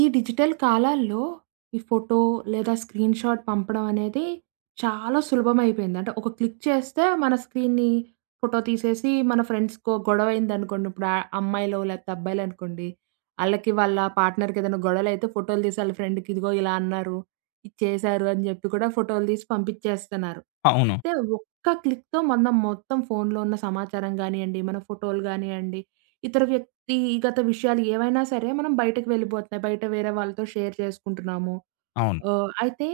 ఈ డిజిటల్ కాలాల్లో ఈ ఫోటో లేదా స్క్రీన్ షాట్ పంపడం అనేది చాలా సులభం అయిపోయింది. అంటే ఒక క్లిక్ చేస్తే మన స్క్రీన్‌ని ఫోటో తీసేసి మన ఫ్రెండ్స్‌కో గొడవదనుకోండి ఇప్పుడు అ అమ్మాయిలో లేపోతే అబ్బాయిలనుకోండి, ఆళ్ళకి వాళ్ళ పార్ట్‌నర్‌కి ఏద‌న్నా గొడవలైతే ఫోటోలు తీసి వాళ్ళ ఫ్రెండ్‌కి ఇదిగో ఇలా అన్నారు. ఇది చేశారు అని జేప్పి కూడా ఫోటోలు తీసి పంపిచేస్తన్నారు. అవును. అంటే ఒక్క క్లిక్‌తో మనం మొత్తం ఫోనులో ఉన్న సమాచారం గానియండి, మన ఫోటోలు గానియండి ఇతర వ్యక్తిగత విషయాలు ఏవైనా సరే! మనం బయటకి వెళ్ళిపోతున్నాయి. బయట వేరే వాళ్ళతో షేర్ చేసుకుంటున్నాము. అవును. ఆహ్, అయితే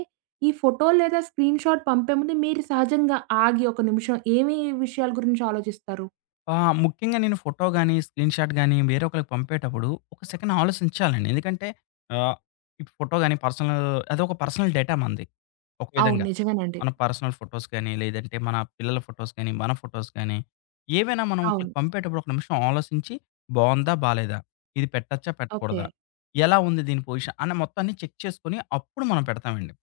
ఈ ఫోటో లేదా స్క్రీన్ షాట్ పంపే ముందు మీరు సహజంగా ఆగి ఒక నిమిషం ఏమి విషయాల గురించి ఆలోచిస్తారు? ఆ! ముఖ్యంగా నేను ఫోటో గాని, స్క్రీన్‌ షాట్ గాని వేరే ఒకళ్ళకి పంపేటప్పుడు ఒక సెకండ్ ఆలోసించాలండి. ఎందుకంటే ఆహ్, ఈ ఫోటో గాని, పర్సనల్ అది ఒక పర్సనల్ డేటా మనది ఒక అవును. విధంగా. నిజమేనండి. మన పర్సనల్ ఫోటోస్ గానీ, లేదంటే మన పిల్లల ఫోటోస్ గానీ మన ఫోటోస్ గానీ, ఏవైనా మనం అవును. ఒకళ్ళకి పంపేటప్పుడు ఒక నిమిషం ఆలోసించి బావుందా? బాలేదా? ఇది పెట్టొచ్చా? పెట్టకూడదా? ఓకే. ఎలా ఉంది దీని పొజిషన్ అనే మొత్తాన్ని చెక్ చేసుకొని అప్పుడు మనం పెడతామండి.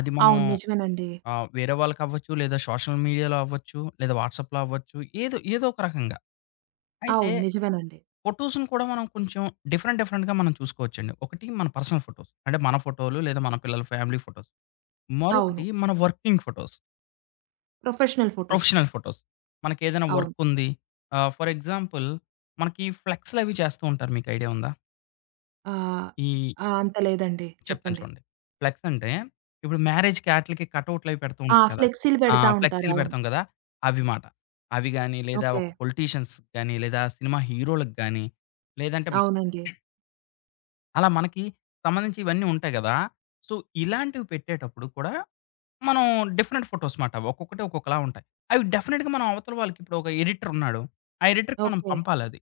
అది మనం అవును. నిజమేనండి. ఆహ్, వేరే వాళ్ళకవ్వచ్చు లేదా సోషల్ మీడియాలో అవ్వచ్చు లేదా వాట్సాప్‌లో అవ్వచ్చు ఏదో ఏదో ఒక రకంగా. అయితే అవును. నిజమేనండి. ఫోటోసుని కూడా మనం కొంచెం డిఫరెంట్ డిఫరెంట్‌గా మనం చూసుకోవచ్చండి. 1 మన పర్సనల్ ఫోటోస్ అంటే మన ఫోటో‌లు లేదా మన పిల్లల ఫ్యామిలీ ఫోటోస్. అవును. మరొకటి మన working photos. Professional photos. Professional photos. మనకెదైనా అవును. వర్క్ ఉంది. ఆహ్, ఫర్ ఎగ్జాంపుల్ మనకి ఫ్లెక్సులు అవి చేస్తా ఉంటారు మీకు ఐడియా ఉందా? ఆహ్, ఈ ఆహ్, అంత లేదండి. చెప్తాను చెప్పండి. చూడండి. ఫ్లెక్స్ అంటే ఇప్పుడు మ్యారేజ్‌కి అట్లీకి కటౌటులు అవి పెడుతూ ఆ! ఉంటారు కదా! ఫ్లెక్సీ‌లు ఆ! బెడతా ఉంటారు. ఫ్లెక్సీ‌లు అవును. బెడతాం కదా! అవి మాట. అవి గాని, లేదా ఒక ఓకే. పొలిటీషియన్స్ గాని, లేదా సినిమా హీరో‌లకి గాని, లేదంటే అవునండి. అలా మనకి. సంబంధించి ఇవన్నీ ఉంటాయి గదా! సో, ఇలాంటివి పెట్టేటప్పుడు కూడా మనం డిఫరెంట్ ఫోటోస్ మాట. అవి ఒక్కొక్కటి ఒక్కొక్కలా ఉంటాయి. అవి డెఫినిట్‌గా మన అవతల వాళ్ళకి ఇప్పుడు ఒక ఎడిటర్ ఉన్నాడు, ఆ ఎడిటర్‌కి మనం ఓకే. పంపాలి అది.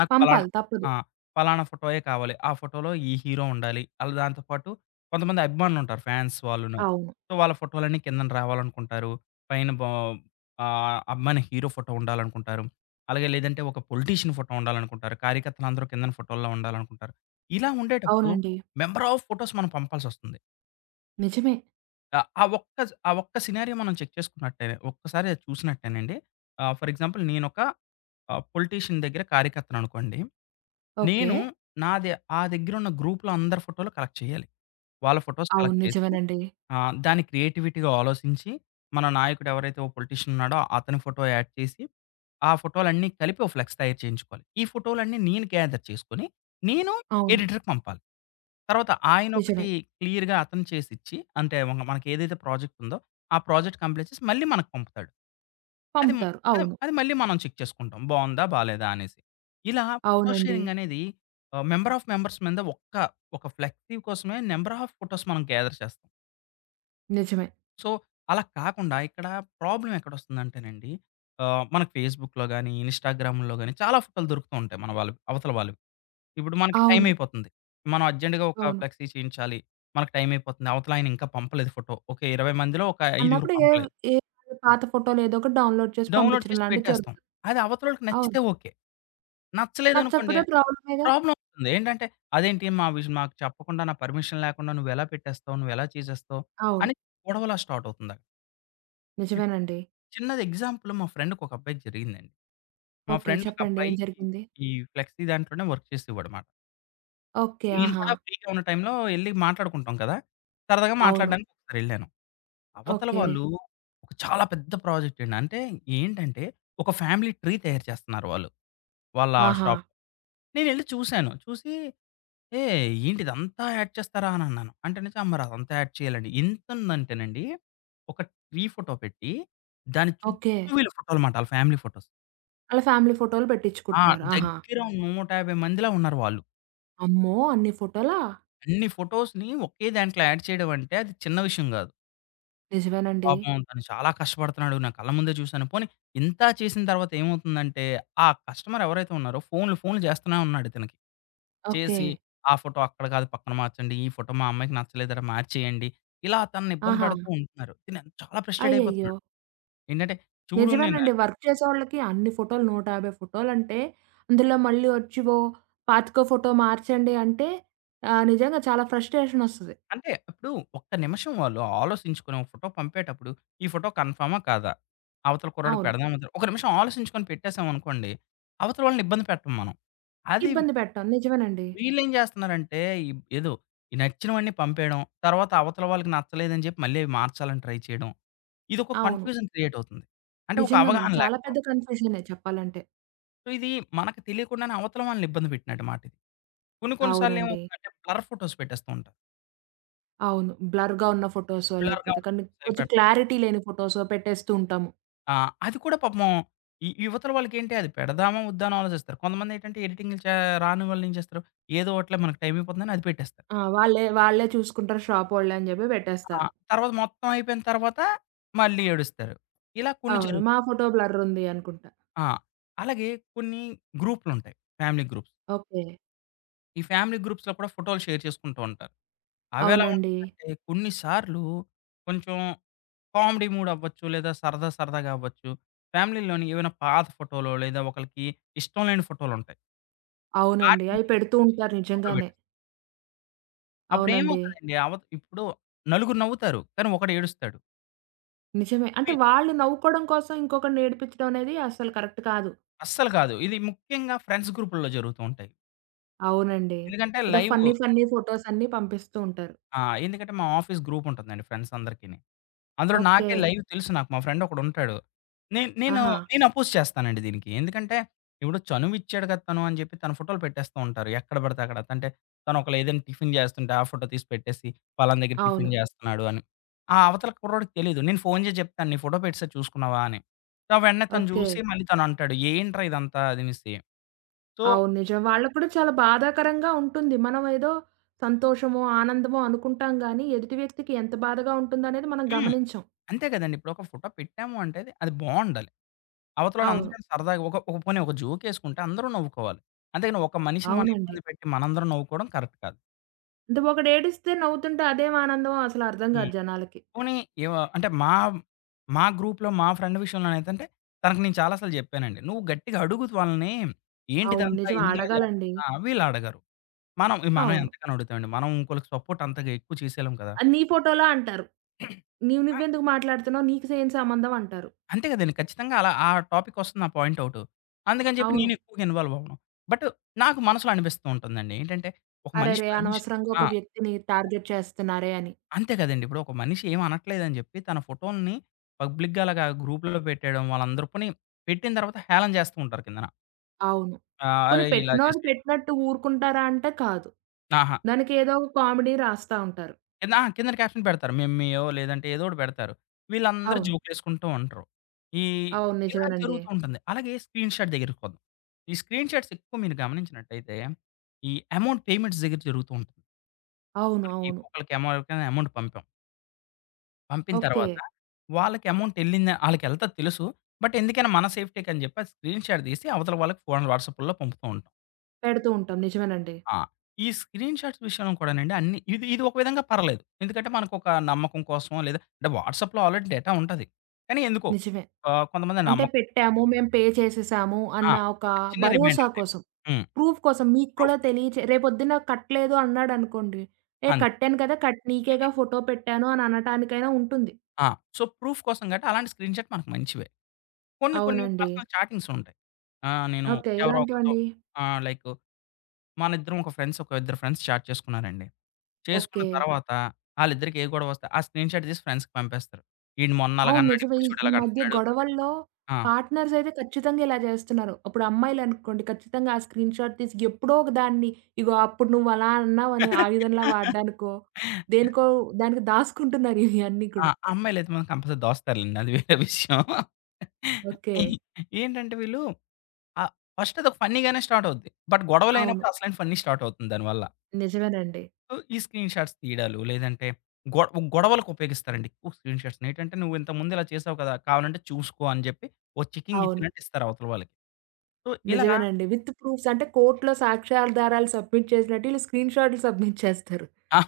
నాకు పలానా పంపాలి తప్పదు. ఆ! పలానా ఫోటోయే కావాలి. ఆ ఫోటోలో ఈ హీరో ఉండాలి, అలా దాంతో పాటు కొంతమంది అభిమానులు ఉంటారు ఫాన్స్ వాళ్ళును. అవును. సో, వాళ్ళ ఫోటోలన్నీ కిందకు రావాలనుకుంటారు, పైన బో ఆహ్, అభిమాని హీరో ఫోటో ఉండాలనుకుంటారు, అలాగే లేదంటే ఒక పొలిటీషియన్ ఫోటో ఉండాలనుకుంటారు, కార్యకర్తలు అందరూ కిందన ఫోటోల్లో ఉండాలనుకుంటారు. ఇలా ఉండేటప్పుడు అవునండి. మెంబర్ ఆఫ్ ఫోటోస్ మనం పంపాల్సొస్తుంది. నిజమే. ఆ! ఆ ఒక్క స్ ఆ ఒక్క సినారియో మనం చెక్ చేసుకున్నట్టే ఒక్కసారి అది చూసినట్టేనండి. ఆహ్, ఫోర్ ఎగ్జాంపుల్ నేను ఒక ఆహ్, పొలిటీషియన్ దగ్గర కార్యకర్తను అనుకోండి, ఓకే. నేను నా ద ఆ దగ్గర ఉన్న గ్రూప్‌లో అందరి ఫోటోలు కలెక్ట్ చేయాలి, వాళ్ళ ఫోటోస్ అవును. కలెక్ట్ చేసి నిజమేనండి. ఆహ్, దాన్ని క్రియేటివిటీ‌గా ఆలోసించి మన నాయకుడు ఎవరైతే ఒక పొలిటీషియన్ ఉన్నాడో అతని ఫోటో యాడ్ చేసి, ఆ ఫోటో‌లన్నీ కలిపి ఓ ఫ్లెక్స్ తయారు చేయించుకోవాలి. ఈ ఫోటో‌లన్నీ నేను గేథర్ చేసుకొని, నేను అవును. ఎడిటర్‌కి పంపాలి. తర్వాత ఆయన ఒకటి నిజమే. క్లియర్‌గా అతను చేసిచ్చి అంటే మెన్న మనకి ఏదైతే ప్రాజెక్టుందో, ఆ ప్రాజెక్ట్ కంప్లీట్ చేసి మళ్ళీ మనకు పంపుతాడు. అది మ్ పంపుతారు. అది అవును. అది మళ్ళీ మనం చెక్ చేసుకుంటాం బావుందా? బాలేదా? అనేసి. ఇలా ఫోటో అవునండి. షేరింగ్ అనేది ఆహ్, మెంబర్ ఆఫ్ మెంబర్స్ మీద ఒక్క ఒక ఫ్లెక్సీ కోసమే నంబర్ ఆఫ్ ఫోటోస్ మనం గేథర్ చేస్తాం. నిజమే. సో అలా కాకుండా ఇక్కడ ప్రాబ్లమ్ ఎక్కడొస్తుందంటేనండి. ఆహ్, మన ఫేస్‌బుక్‌లో గాని, ఇన్స్‌టాగ్రాముల్లో గాని, చాలా ఫోటో‌లు దొరుకుతూ ఉంటాయి మనవాళ్ళకు, అవతల వాళ్ళవి. ఇప్పుడు మనకి టైం అవును. అయిపోతుంది. మనం అర్జెంట్‌గా ఒక అవును. ఫ్లెక్సీ చేయించాలి. మనకు టైం అయిపోతుంది. అవతలాయన ఇంకా పంపలేదు ఫోటో. ఒక 20 మందిలో ఒక ఐదుగురివి అన్నప్పుడు ఎవ్ పంపలేదు. ఎదో పాత ఫోటోలు ఏదోకటి డౌన్‌లోడ్ చేసి డౌన్‌లోడ్ పంపిచ్చడం చేసి లాంటిది పెట్టేస్తాం. జరుగుతుంది. అది అవతలోళ్ళకి అవును. నచ్చితే ఓకే. నచ్చలేదనుకోండి నచ్చకపోతే ప్రాబ్లమే‌‌గా! ప్రాబ్లమ్ అవుతుంది ఏంటంటే, "అదేంటి మా విజ్ మాకు చెప్పకుండా, నా పర్మిషన్ లేకుండా నువ్వెలా పెట్టేస్తావు? నువ్వెలా చేసేస్తావు?" అవును. అని గొడవలా స్టార్ట్ అవుతుంది. అక్ నిజమేనండి. చిన్నది ఎగ్జాంపుల్ మా ఫ్రెండ్‌కి ఒక అబ్బాయికి జరిగిందండి. మా ఓకే. ఫ్రెండ్ ఒక చెప్పండి ఏం అబ్బాయి, జరిగింది? ఈ ఫ్లెక్సీ దాంట్లోనే వర్క్ చేసేవాడమాట. ఓకే. నేను ఆహా! కూడా ఫ్రీ‌గా ఉన్న టైంలో ఎళ్లి మాట్లాడుకుంటాం కదా! సరదాగా అవును. మాట్లాడడానికి ఒకసారెళ్ళాను. అవతల ఓకే. వాళ్ళు చాలా పెద్ద ప్రాజెక్ట్ అండి. అంటే ఏంటంటే ఒక ఫ్యామిలీ ట్రీ తయారు చేస్తున్నారు వాళ్ళు. వాళ్ళ షాప్ ఆహా! నేనెళ్లి చూసాను. చూసి "ఏహ్! ఏంటిదంతా యాడ్ చేస్తారా?" అని అన్నాను. అంటేనిచి మరదంతా యాడ్ చేయాలని. ఎంతుందంటేనండి, ఒక ట్రీ ఫోటో పెట్టి, దాని ఓకే. చుట్టూ వీళ్ళ ఫోటో‌లు మాట ఆళ్ళ ఫ్యామిలీ ఫోటోస్. ఆళ్ళ ఫ్యామిలీ ఫోటోలు ఆ! బెట్టిచ్చుకుంటున్నారు. ఆహా! దెగ్గిర 150 మందిలా ఉన్నారు వాళ్ళు. అమ్మో! అన్ని ఫోటోలా? అన్ని ఫోటోస్‌ని ఒకే దాంట్లో యాడ్ చేయడం అంటే అది చిన్న విషయం గాదు. నిజమేనండి. పాపం తను చాలా కష్టపడుతున్నాడు. నా కళ్ళ ముందే జూశాను. పోనీ ఇంత చేసిన తరువాత ఏమవుతుందంటే ఆ కస్టమర్ ఎవరైతే ఉన్నారో ఫోనులు, ఫోనులు జేస్తూనే ఉన్నాడు ఇతనకి. "చేసి, ఓకే. ఆ ఫోటో అక్కడ గాదు పక్కన మార్చండి. ఈ ఫోటో మా అమ్మాయికి నచ్చలేదట, మార్చేయండి." ఇలా తనని ఇబ్బంది ఆహా! బెడుతూ ఉంటున్నారు. తిను చాలా ఫ్రస్ట్రేట్ అయ్యయ్యో! అయిపోతున్నాడు. ఏంటంటే చూడు నేను అ నిజమేనండి. వర్క్ చేసే వాళ్ళకి అన్ని ఫోటోలు 150 ఫొటోలంటే అందులో మళ్ళీ ఒచ్చి "ఓ 25 ఫోటో మార్చండి" అంటే ఆహ్, నిజంగా చాలా ఫ్రస్ట్రేషన్ ఒస్తది. అంటే, ఇప్పుడు ఒక్క నిమిషం వాళ్ళు ఆలోసించుకొనో ఒక ఫోటో పంపేటప్పుడు, ఈ ఫోటో కన్‌ఫర్మా కాదా? అవతల కుర్రాడికి అవును. పెడదామా ఒద్దా? ఒక నిమిషం ఆలోసించుకొని పెట్టేసామనుకోండి అవతల వాళ్ళని ఇబ్బంది పెట్టం మనం. అది ఇబ్బంది పెట్టం, నిజమేనండి. వీళ్ళేం జేస్తున్నారంటే, ఇబ్ ఏదో ఈ నచ్చినవన్నీ పంపేయడం. తర్వాత అవతల వాళ్ళకి నచ్చలేదని జెప్పి, మళ్ళీ అవి మార్చాలని ట్రై చేయడం. ఇదొక అవును. కన్‌ఫ్యూజన్ క్రియేటవుతుంది. అంటే ఒక నిజంగానండి. అవగాహన చాలా లేకపోవడం. పెద్ద కన్ఫ్యూజనే చెప్పాలంటే. సో ఇది మనకు తెలియకుండానే అవతల వాళ్ళనిబ్బంది పెట్టినట్టు మాటే. కొన్ని, కొన్ని సార్లు అవునండి. ఏమవుతుందంటే బ్లర్ ఫోటోస్ పెట్టేస్తూ ఉంటాం. అవును. బ్లర్‌గా ఉన్న ఫోటోసో బ్లర్‌గా లేకపోతే ఉన్న కానీ ఫోటోసే కొంచెం పెట్ క్లారిటీ లేని ఫోటోసో పెట్టేస్తూ ఉంటాము. ఆ! అది కూడా పాపము. ఇ ఇవతల వాళ్ళకేంటి అది పెడదామా? వద్దా? అని ఆలోచిస్తారు. కొంతమందేంటంటే ఎడిటింగులు చా రాని వాళ్ళు ఏం జేస్తారు? ఏదో ఒకటిలే మనకు టైమైపోతుందని అది పెట్టేస్తారు. ఆ! వాళ్ళే వాళ్ళే చూసుకుంటారు షాపోళ్ళే అని జేప్పి ఆ! పెట్టేస్తారు. తర్వాత మొత్తం అయిపోయిన తరువాత మళ్ళీ ఏడుస్తారు. ఇలా కొన్ని అవును. మా జరుగుతుం ఫోటో బ్లర్రుంది అనుకుంటా ఆ! అలాగే కొన్ని గ్రూపులుంటాయి. Family groups. ఓకే. ఈ ఫ్యామిలీ గ్రూప్స్‌లో కూడా ఫోటో‌లు షేర్ చేసుకుంటూ ఉంటారు. అవెలా అవునండి. ఉంటుందంటే కొన్ని సార్లు కొంచెం కామెడీ మూడ్ అవ్వచ్చు, లేదా సరదా సరదాగా అవ్వచ్చు. ఫ్యామిలీ‌లోని ఏవైనా పాత ఫోటో‌లో, లేదా ఒకళ్ళకి ఇష్టం లేని ఫోటో‌లుంటాయి. అవునండి. వాటిని అయి పెడుతూ తీసుకొచ్చి ఉంటారు గ్రూప్‌లో నిజంగానే. బెట్ అవునండి. అప్పుడేమోవుతదండి? అవత్ ఇప్పుడు నలుగురు నవ్వుతారు, కానీ ఒకడేడుస్తాడు. నిజమే. అంటే పి వాళ్ళు నవ్వుకోవడం కోసం ఇంకొకడినేడిపించడం అనేది అస్సలు కరెక్ట్ కాదు. అస్సలు కాదు. ఇది ముఖ్యంగా ఫ్రెండ్స్ గ్రూపుల్లో జరుగుతూ ఉంటాయి. అవునండి. ఎందుకంటే ఏదో ఫన్నీ లైవు. ఫన్నీ ఫోటోస్ అన్నీ పంపిస్తూ ఉంటారు. ఆ! ఎందుకంటే మా ఆఫీస్ గ్రూప్ ఉంటుందండి ఫ్రెండ్స్ అందరికినీ. అందులో ఓకే. నాకే లైవ్ తెలుసు నాకు. మా ఫ్రెండ్ ఒకడుంటాడు. నేన్ నేను, ఆహా! నేను అపోజ్ చేస్తానండి దీనికి. ఎందుకంటే, ఇప్పుడు చనువు ఇచ్చాడు గదా! తను అని చెప్పి తన ఫోటోలు పెట్టేస్తూ ఉంటారు. ఎక్కడ బడితే అక్కడ. తంటే తను ఒకేల ఏదైనా టిఫిన్ జేస్తుంటే ఆ ఫోటో తీసి పెట్టేసి పలనా దగ్గర టిఫిన్ అవును. జేస్తున్నాడు అని. ఆ అవతల కుర్రాడికి తెలీదు నేను ఫోను చేసి జెప్తాను "నీ ఫోటో పెట్టేసాడు చూసుకున్నావా?" అని. సో వెంటనే తను జూసి ఓకే. మళ్ళీ తనంటాడు "ఏంట్రా ఇదంతా?" అదనేసి. సో అవును. నిజం. వాళ్ళకి కూడా చాలా బాధాకరంగా ఉంటుంది. మనం ఏదో సంతోషమో, ఆనందమో అనుకుంటాం‌ గాని, ఎదుటి వ్యక్తికి ఎంత బాధగా ఉంటుందనేది మనం హ్మ్. గమనించం. అంతే గదండీ ఇప్పుడు, ఒక ఫోటో పెట్టాము అంటే అది, అది బావుండాలి. అవతల ఆళ్ళు అందరూ అవును. సరదాగా ఒక ఒక పోనీ ఒక జోక్ ఎసుకుంటే అందరూ నవ్వుకోవాలి. అంతేగాని, ఒక మనిషిని మనం అవునండి. ఇబ్బంది పెట్టి మనందరం నవ్వుకోవడం కరెక్ట్ కాదు. అంటే ఒకడేడుస్తే నవ్వుతుంటే అదేం ఆనందమో అసలు అర్థం గాదు హ్మ్. జనాలకి. పోనీ ఏవ అంటే మా, మా గ్రూప్‌లో మా ఫ్రెండ్ విషయంలోనైతంటే తనకు నేను చాలా సార్లు జెప్పానండి. "నువ్వు గట్టిగా అడుగు వాళ్ళని. అవును. ఏంటిదంతా? నిజం. ఎందుకిలా అడగాలండి. జేస్తున్నా" ఆహ్, వీళ్ళు అడగరు. మనం, మనం అవును. ఎంతకని అడుగుతామండి. మనం ఇంకోళ్ళకి సపోర్ట్ అంతగా ఎక్కువ చేసేయలేం కదా! "అది నీ ఫోటో‌లా?" అంటారు. "నీవు ఆ! నువ్వు ఎందుకు మాట్లాడుతున్నావు? నీకు సే ఏం సంబంధం?" అంటారు. అంతే గదండీ. ఖచ్చితంగా. అలా ఆ టాపిక్ ఒస్తుంది ఆ పాయింట్ ఔట్. అందుకని జెప్పి అవును. నేనెక్కువగా ఇన్‌వాల్వ్ అవ్వను. బట్ నాకు మనసులో అనిపిస్తూ ఉంటుందండి. ఏంటంటే ఒక మనిషి అరెరే! పర్మిషన్ అనవసరంగా ఆ! ఒక వ్యక్తిని టార్గెట్ చేస్తన్నారే అని. అంతే గదండీ. ఇప్పుడు ఒక మనిషి ఏమనట్లేదని జెప్పి, తన ఫోటో‌లని పబ్లిక్‌గా అలాగా గ్రూప్‌లలో బెట్టేయడం వాళ్ళందరూ పోని పెట్టిన తర్వాత హేళన జేస్తూ ఉంటారు కిందన. అవును. ఆ! పోని అరేయ్! ఇలా పెట్టినోళ్ళు జేస్తె పెట్టినట్టు ఊరుకుంటారా అంటే కాదు. ఆహా! దానికి ఏదో ఒక కామెడీ రాస్తా ఉంటారు. కింద ఆ! కిందన క్యాప్షన్ పెడతారు. మిమ్మీయో లేదంటే ఏదోకటి బెడతారు. వీళ్ళందరూ అవును. జోకులేసుకుంటూ ఉంటారు. ఈ అవును. ఇలా నిజమేనండి. జరుగుతూ ఉంటుంది. అలాగే స్క్రీన్‌షాట్ దెగ్గరికొద్ ఈ స్క్రీన్‌షాట్స్ ఎక్కువ మీరు గమనించినట్టయితే ఈ అమౌంట్ పేమెంట్స్ దెగ్గర జరుగుతూ ఉం అవును. మనకి అవును. ఒక్కొక్కలకేమో ఎవరికైనా అమౌంట్ పంపాం. పంపిన ఓకే. తర్వాత వాళ్ళకి అమౌంట్ ఎళ్ళిందా? ఆళ్ళకెళ్తది తెలుసు. బట్ ఎందుకైనా మన సేఫ్టీకని జెప్పి అది స్క్రీన్‌షాట్ దీసి అవతల వాళ్ళకి ఫోన్ వాట్సాప్పుల్లో పంపుతూ ఉంటాం. పెడుతూ ఉంటాం. నిజమేనండి. ఆ! ఈ స్క్రీన్‌షాట్స్ విషయంలో కూడానండి అన్ని ఇది ఇది ఒక విధంగా పర్లెదు. ఎందుకంటే మనకొక నమ్మకం కోసమో లేదా అంటే వాట్సాప్‌లో ఆల్రెడీ డేటా ఉంటది. కానీ ఎందుకో నిజమే. ఆహ్, కొంతమంది అంటే నమ్మకం. పెట్టాము. మేము పే చేసేసాము ఆ! అన్న ఒక ఒక చిన్న భరోసా రిమైండరండి. కోసం హ్మ్. ప్రూఫ్ కోసం. మీకు కూడా ప్రూఫ్. తెలియచే రేపు పొద్దున్న కట్టలేదు అన్నాడనుకోండి, ఏ అంతే. కట్టాను కదా! కట్ నీకే గదా ఫోటో పెట్టాను అననటానికైనా ఉంటుంది. ఆ! సో, ప్రూఫ్ కోసం గాట్టి అలాంటి స్క్రీన్‌షాట్ మనకు మంచివే. కొన్ని కొన్ని అవునండి. పర్సనల్ చాటింగ్స్ ఉంటాయి. ఆహ్, నేను ఓకే. ఎవరో ఒకరితో ఎలాంటివండి? ఆహ్, లైకు మనిద్దరం ఒక ఫ్రెండ్స్ ఒక ఇద్దరు ఫ్రెండ్స్ చాట్ చేసుకున్నారండి. చేసుకున్న ఓకే. తర్వాత ఆళ్ళిద్దరికీ ఏ గొడవొస్తే ఆ స్క్రీన్‌షాట్ దీసి ఫ్రెండ్స్‌కి పంపేస్తారు. ఈడు మొన్న అవును. అలాగన్నాడు, నిజమే ఇప్పుడు ఈ చూడు ఈ మధ్య ఇలాగంటన్నడు గొడవల్లో ఆ! పార్ట్‌నర్స్ అయితే ఖచ్చితంగా ఇలా జేస్తున్నారు. అప్పుడు అమ్మాయిలనుకోండి ఖచ్చితంగా ఆ స్క్రీన్‌షాట్ తీసి ఎప్పుడో ఒక దాన్ని ఇగో అప్పుడు నువ్వలా అన్నావు ఆయుధంలా వాడ్డానికో, దేనికో దానికి దాసుకుంటున్నారు ఇయన్నీ ఆ! కూడా. అమ్మాయిలయితే మాత్రం కంపల్సరీ దాస్తారులెండి అది వేరే విషయం. ఈ ఓకే. ఏంటంటే వీళ్ళు అ ఫస్ట్‌ అదోక ఫన్నీగానే స్టార్ట్ అవుద్ది. బట్ అవును. గొడవలయినప్పుడసలైన ఫన్నీ స్టార్ట్ అవుతుంది దాని వల్ల. నిజమేనండి. ఉ ఈ స్క్రీన్‌షాట్స్ తీయడాలు లేదంటే గొ గొడవలకు ఉపయోగిస్తారండి ఎక్కువ స్క్రీన్‌షాట్స్. నేటంటే నువ్వు ఇంతకు ముందు ఇలా చేసావు గదా! కావాలంటే చూసుకో అని చెప్పి ఒక చెకింగ్ అవును. ఇచ్చినట్టు ఇస్తారు అవతలి వాళ్ళకి. సో ఇలాగ నిజమేనండి. విత్ ప్రూఫ్స్ అంటే కోర్ట్‌లొ సాక్ష్యాధారాలు సబ్మిట్ చేసినట్టు ఈళ్ళు స్క్రీన్ షాట్‌లు సబ్మిట్ చేస్తారు. ఆ!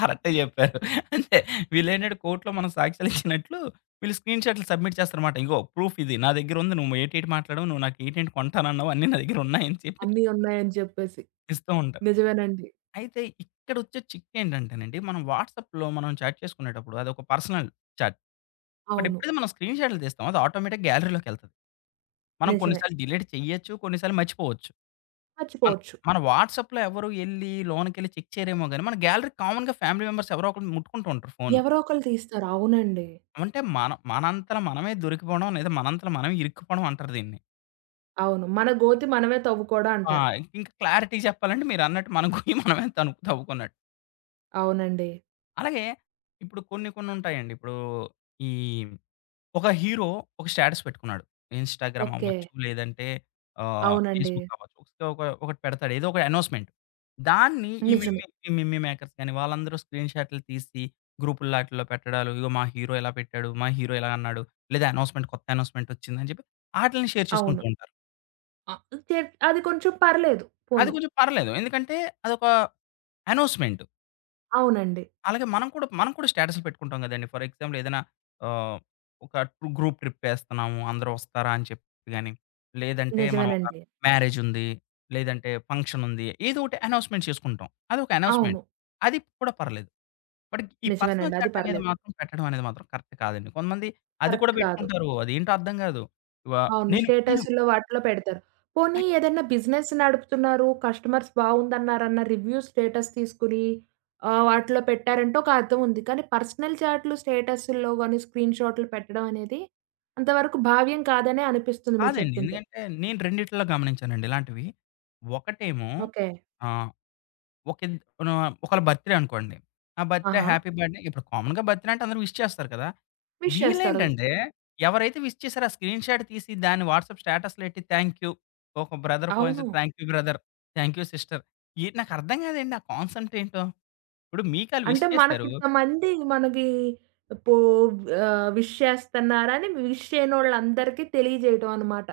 కరెక్టే జెప్పారు. అంతే. వీళ్ళేంటంటే కోర్ట్‌లో మనం సాక్ష్యాలు ఇచ్చినట్లు వీళ్ళు స్క్రీన్‌షాట్‌లు సబ్మిట్ చేస్తారన్నమాట. ఇదిగో ప్రూఫ్ ఇది నా దగ్గరుంది నువ్వు ఏటేటి మాట్లాడావు, నువ్వు నాకు ఎటి ఏంటి కొంటానన్నావు అన్ని నా దగ్గర ఉన్నాయి అని చెప్పి అన్ని ఉన్నాయని జెప్పేసి. ఇస్తూ ఉంటారు. నిజమేనండి. అయితే ఇక్కడొచ్చే చిక్కేంటంటే నండి మనం వాట్సాప్‌లో మనం చాట్ చేసుకునేటప్పుడు అదొక పర్సనల్ చాట్. బట్ అవును. ఎప్పుడైతే మనం స్క్రీన్‌షాట్‌లు తీస్తామో అది ఆటోమేటిక్‌ గ్యాలరీలోకెళ్తది. మనం కొన్ని నిజమే. సార్లు డిలీట్ చేయొచ్చు కొన్నిసార్లు మర్చిపోవచ్చు. మనం, మర్చిపోవచ్చు. మన వాట్సాప్‌లో ఎవరు యెళ్లి లోనకెళ్ళి చెక్ చేయరేమో గాని మన గ్యాలరీ కామన్‌గా ఫ్యామిలీ మెంబర్స్ ఎవరో ఒకరు ముట్టుకుంటా ఉంటారు ఫోను. ఎవరో ఒకళ్లు తీస్తారు. అవునండి. అంటే మన మనంతల మనమే దొరికిపోవడం లేదా మనంతల మనమే ఇరుక్కుపోవడం అంటారు దీన్ని. అవును. మన గోతి మనమే తవ్వుకోడ ఆ! అంటారు. ఇంక్ ఇంకా క్లారిటీ జేప్పాలంటే మీరన్నట్టు మన గొయ్యి తను తవ్వుకున్నట్టు. అవునండి. అలాగే ఇప్పుడు కొన్ని, కొన్ని ఉంటాయండి. ఇప్పుడు ఈ ఒక హీరో, ఒక స్టాటస్ పెట్టుకున్నాడు. Instagram okay. అవ్వచ్చు, లేదంటే ఆహ్, అవునండి. ఫేస్‌బుక్ అవ్వచ్చు. సో, ఒక ఒకటి పెడతాడు ఏదో ఒక అనోన్స్‌మెంట్, దాన్ని ఈ నిజమే. మిమ్మి ఈ మిమ్మీ మేకర్స్ గాని, వాళ్ళందరూ స్క్రీన్‌ షాటులు తీసి గ్రూప్‌లో అటిల్లో పెట్టడాలు, "ఇగో మా హీరో ఇలా పెట్టాడు, మా హీరో ఇలా అన్నాడు లేదా అనోన్స్‌మెంట్ కొత్త అనోన్స్‌మెంట్ ఒచ్చింది" అని జెప్పి, అటిల్ని షేర్ అవును. చేసుకుంటూ ఉంటారు. అ కేడ్ అది కొంచెం పర్లేదు అది పోనీ. కొంచెం పర్లేదు. ఎందుకంటే అదొక అనోస్‌మెంటు. అవునండి. అలాగే మనం కూడా మనం కూడా స్టాటసులు పెట్టుకుంటాం గదండీ. ఫర్ ఎగ్జాంల్ ఏద‌న్న ఆహ్, ఒక గ్రూప్ ట్రిప్ ఎస్తున్నాము అందరూ ఒస్తారా అని చెప్పి గాని, లేదంటే మనం ఒక నిజమేనండి. మ్యారేజ్ ఉంది. లేదంటే ఫంక్షన్ ఉంది. ఏదో ఒకటి అనోస్‌మెంట్ చేసుకుంటాం. అదొక అనోస్‌మెంట్. అవును. అది కూడా పర్లేదు. బట్ ఈ పర్సనల్ నిజమేనండి. అది చాట్ అనేది పర్లేదు. మాత్రం పెట్టడం అనేది మాత్రం కరెక్ట్ కాదండి. కొంతమంది అది కూడా కరెక్ట్ కాదు. బెట్టుకుంటారు. అది ఏంటో అర్థం గాదు. వ అవును. నేను నేను స్టేటస్‌ల్లో వాటిలో పెడతారు. పోనీ ఏద‌న్నా బిజినెస్ నడుపుతున్నారు కస్టమర్స్ బావుందన్నారన్న రివ్యూ స్టేటస్ తీసుకొని ఆహ్, వాటిలో పెట్టారంటే ఒక అర్థం ఉంది. కానీ, పర్సనల్ చాట్లు స్టేటసుల్లో గానీ స్క్రీన్ షాట్‌లు పెట్టడం అనేది అంతవరకు భావ్యం కాదనె అనిపిస్తుంది మీరు కాదండి. చెప్తుంటే. ఎందుకంటే నేను రెండిట్లో గమనించానండి ఇలాంటివి. ఒకటేమో ఓకే. ఆహ్, ఒకిన్ ఆహ్, ఒకళ్ళ బర్త్‌ డే అనుకోండి. ఆ బర్త్‌ డే ఆహా! హ్యాపీ బర్డ్‌డే ఇప్పుడు కామన్‌గా బర్త్‌ డే అంటే అందరూ విష్ చేస్తారు కదా! విష్ చేస్తారు. వీళ్ళేంటంటే ఎవరైతే విష్ చేసారో, ఆ స్క్రీన్‌ షాట్ తీసి దాన్ని వాట్సాప్ స్టాటస్‌లో ఎట్టి థాంక్ యూ. ఒక బ్రదర్ ఫోన్ చేసి అవును. Thank you brother, thank you sister ఏటి నాకు అర్థం గాదండి, ఆ కాన్సెప్ట్ ఏంటో. ఇప్పుడు మీకు అళ్ళు విష్ అంటే మనకి చేసారు ఇంతమంది మనకి పో ఆహ్, విష్ చేస్తున్నారని విష్ చేయనోళ్ళందరికీ తెలియజేయటం అనమాట.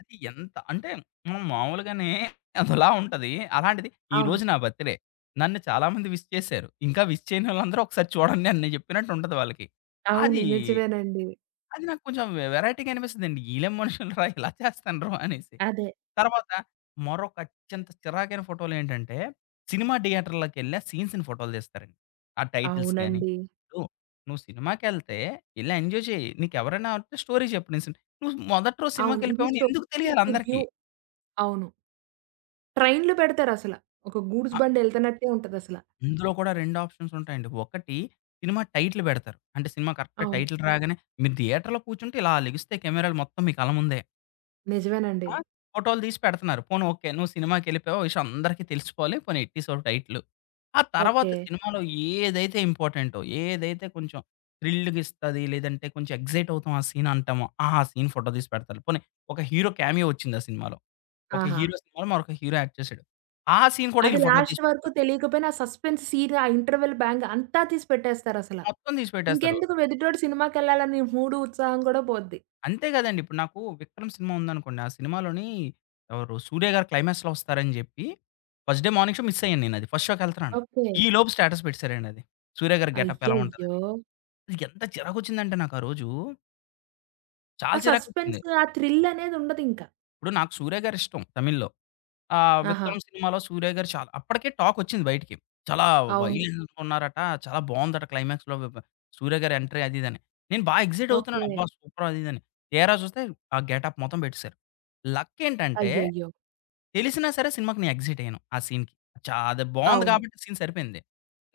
అది ఎంత అంటే, మనం మామూలుగానే అదోలా ఉంటది. అలాంటిది అవును. ఈరోజు నా బర్త్‌డే. నన్ను చాలామంది విష్ చేసారు. ఇంకా విష్ చేయనోళ్ళందరూ ఒకసారి చూడండి అని నేను చెప్పినట్టు ఉంటది వాళ్ళకి. అవును. అది, నిజమేనండి. అది నాకు కొంచెం వె వెరైటీగా అనిపిస్తదండి. ఈళ్ళేం మనుషులు రా! ఇలా ఇలా చేస్తన్న్రు అనేసి. అదే. తర్వాత మరొక అత్యంత చిరాకైన ఫోటోలేంటంటే, సినిమా థియేటర్‌లోకెళ్లి ఆ సీన్స్‌ని ఫోటోలు తీస్తారండి. ఆ టైటిల్స్‌గాని, అవునండి. ను నువ్వు సినిమాకెళ్తే యెళ్ళి ఎంజాయ్ చెయ్యి, నీకెవరైనా వుంటే స్టోరీ చెప్పు నె సిని నువ్వు మొదటి రోజు అవును. సినిమాకి ఇది ఎళ్ళిపోయావని ఎందుకు స్టోరీ తెలియాలి రివ్యూ అందరికి? అవును. ట్రైనులు పెడతారు అసల. ఒక గూడ్సు అ బండి ఎళ్తన్నట్లే ఉంటది అసల. ఇందులో కూడా 2 ఆప్షన్స్ ఉంటాయండి. ఒకటి సినిమా టైటిల్ పెడతారు. అంటే సినిమా కరెక్ట్ అవును. టైటిల్ రాగానే, మీరు థియేటర్‌లో కూర్చుంటే ఇలా లెగిస్తే కెమెరాలు మొత్తం మీ కళ్ళ ముందే. నిజమేనండి. ఆ! ఫోటోలు తీసి పెడుతన్నారు పోనీ ఓకే. నువ్వు సినిమాకెళ్ళిపోయావు విషయం అందరికి తెలిసిపోవాలి పోనీ ఎట్టేశావు టైటిలు. ఆ తరువాత ఓకే. సినిమాలో ఏదైతే ఇంపార్టెంటో, ఏదైతే కొంచెం థ్రిల్‌గా ఇస్తది, లేదంటే కొంచెం ఎగ్జైట్ అవుతాం ఆ సీన్ అంటామో, ఆ సీన్ ఫోటో తీసి పెడతారు. పోనీ, ఒక హీరో కామియో ఒచ్చింది ఆ సినిమాలో. ఒక ఆహా! హీరో సినిమాలో మరొక హీరో యాక్ట్ చేసాడు, ఆ సీన్ కూడా అది వీళ్ళు ఫోటో లాస్ట్ వరకు తీసిపెడతరు. తెలియకపోయినా సస్‌పెన్స్ సీన్, ఆ ఇంటర్వల్ బ్యాంగ్ అంతా తీసి పెట్టేస్తారు అసల. మొత్తం తీసిపెట్టేస్తారు. ఇంకెందుకు? ఎదుటోడు సినిమాకెళ్ళాలని మూడు, ఉత్సాహం కూడా పోద్ది. అంతే గదండి! ఇప్పుడు నాకు 'విక్రమ్' సినిమా ఉందనుకోండి ఆ సినిమాలోని, ఎవరు సూర్యగారు క్లైమాక్స్‌లో వస్తారని జెప్పి first day morning show miss అయ్యాను నేను అది ఫస్ట్ షో‌కి ఎళ్తున్నాను. ఈ ఓకే. లోపు స్టేటస్ పెట్టేసారండి అది. సూర్యగారి గెటప్ ఎలా అయ్యయ్యో! ఉంటదని. నాకేంత చిరాకు ఒచ్చిందంటే నాకారోజు ఆ చాలా సస్పెన్స్ చిరాకొచ్చింది. ఆ థ్రిల్ అనేది ఉండదు ఇంకా. ఇప్పుడు నాకు 'సూర్య' గారు ఇష్టం తమిళ్‌లో. ఆహ్, ఆహా! ;విక్రం' సినిమాలో సూర్య గారు చా అప్పటికే టాకోచ్చింది బయటికి. చాలా అవును. వైల్డ్ ఉన్నారట, చాలా బావుందట క్లైమాక్స్‌లో బ బ 'సూర్య' గారి ఎంట్రీ అదిదని, నేను బా ఎక్సైట్ అవుతున్నాను ఓకే. అబ్బా! సూపర్ అదిదని, తిరా జూస్తే ఆ గెటప్ మొత్తం బెట్టిశారు. లక్ ఏంటంటే అయ్యయ్యో! తెలిసినా సరే సినిమాకి నేను ఎక్సైట్ అయ్యాను ఆ సీన్‌కి. చా అదే బావుంది అవును. గాబట్టి సీన్ సరిపేయింది.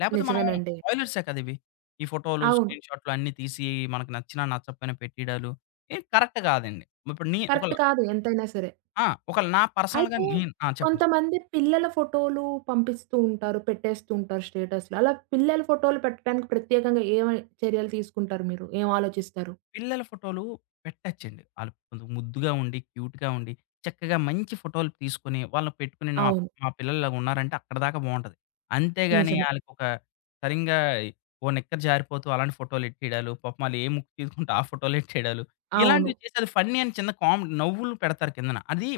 లేపోతే మనం నిజమేనండి. స్పాయిలర్సే కదా! ఇవి. ఈ ఫోటో‌లు అవును. స్క్రీన్‌ షాట్‌లన్నీ తీసి మనకు నచ్చినా నచ్చకపేయినా పెట్టిడా‌లు ఇద్ కరెక్ట్ గాదండి. మిప్పుడు ని కరెక్ట్ ఒకల కాదు ఎంతైనా సరే. ఆ! ఒకల నా పర్సనల్‌గా అయితే నేను ఆ! చెప్పండి? కొంతమంది పిల్లల ఫోటో‌లు పంపిస్తూ ఉంటారు. పెట్టేస్తూంటారు, స్టేటసులు అలా పిల్లల ఫోటోలు పెట్టడానికి ప్రత్యేకంగా ఏవి చర్యలు తీసుకుంటారు మీరు ఏం ఆలోచిస్తారు? పిల్లల ఫోటో‌లు పెట్టొచ్చండి. ఆళ్ళు కొందం ముద్దుగా ఉండి క్యూట్‌గా ఉండి, చక్కగా మంచి ఫోటో‌లు తీసుకొని వాళ్ళని పెట్టుకొని నాప్ అవును. మా పిల్లలు ఇలా ఉన్నారంటే అక్కడిదాకా బావుంటది. అంతేగాని నిజమే. ఆళ్ళకొక సరింగా ఈ ఓ నిక్కర్ జారిపోతూ అలాంటి ఫోటో‌లు ఎట్టిడాలు, పాపం ఆళ్ళు ఏ ముక్కు తీసుకుంటే ఆ ఫోటో‌లే ఎట్టిడాలు, అవును. ఇలాంటివి చేసి అది ఫన్నీ అని చిన్న కామెడీ నవ్వులు పెడతారు కిందన అది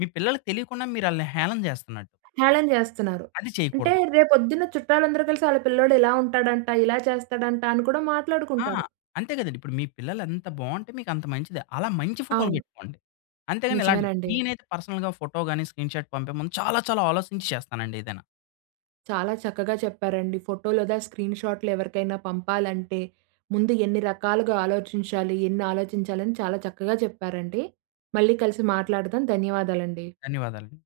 మీ పిల్లలకి తెలియకుండా మీరు ఆళ్ళని హేళన జేస్తన్నట్టు. హేళన జేస్తున్నారు. అది అంటే చేయకూడదు. రేపొద్దున్న చుట్టాలు అందరూ కలిసి ఆళ్ళ పిల్లోడు ఇలా ఉంటాడంట, ఇలా చేస్తాడంట అని కూడా ఆ! మాట్లాడుకుంటారు. అంతే గదండీ. ఇప్పుడు మీ పిల్లలు ఎంత బావుంటే మీకంత మంచిదే. అలా మంచి ఫోటోలు అవును. బెట్టుకోండి. అంతేగాని ఇలాంటి నిజమేనండి. నేనైతే పర్సనల్‌గా ఫోటో గాని స్క్రీన్‌షార్ట్ పంపే ముందు చాలా చాలా ఆలోసించి చేస్తానండి ఏదైనా. చాలా చక్కగా చెప్పారండి, ఫోటో లేదా స్క్రీన్ షాట్‌లు ఎవరికైనా పంపాలంటే ముందు ఎన్ని రకాలుగా ఆలోచించాలి, ఎన్ని ఆలోచించాలని చాలా చక్కగా చెప్పారండి. మళ్ళీ కలిసి మాట్లాడదాం. ధన్యవాదాలండి. ధన్యవాదాలు.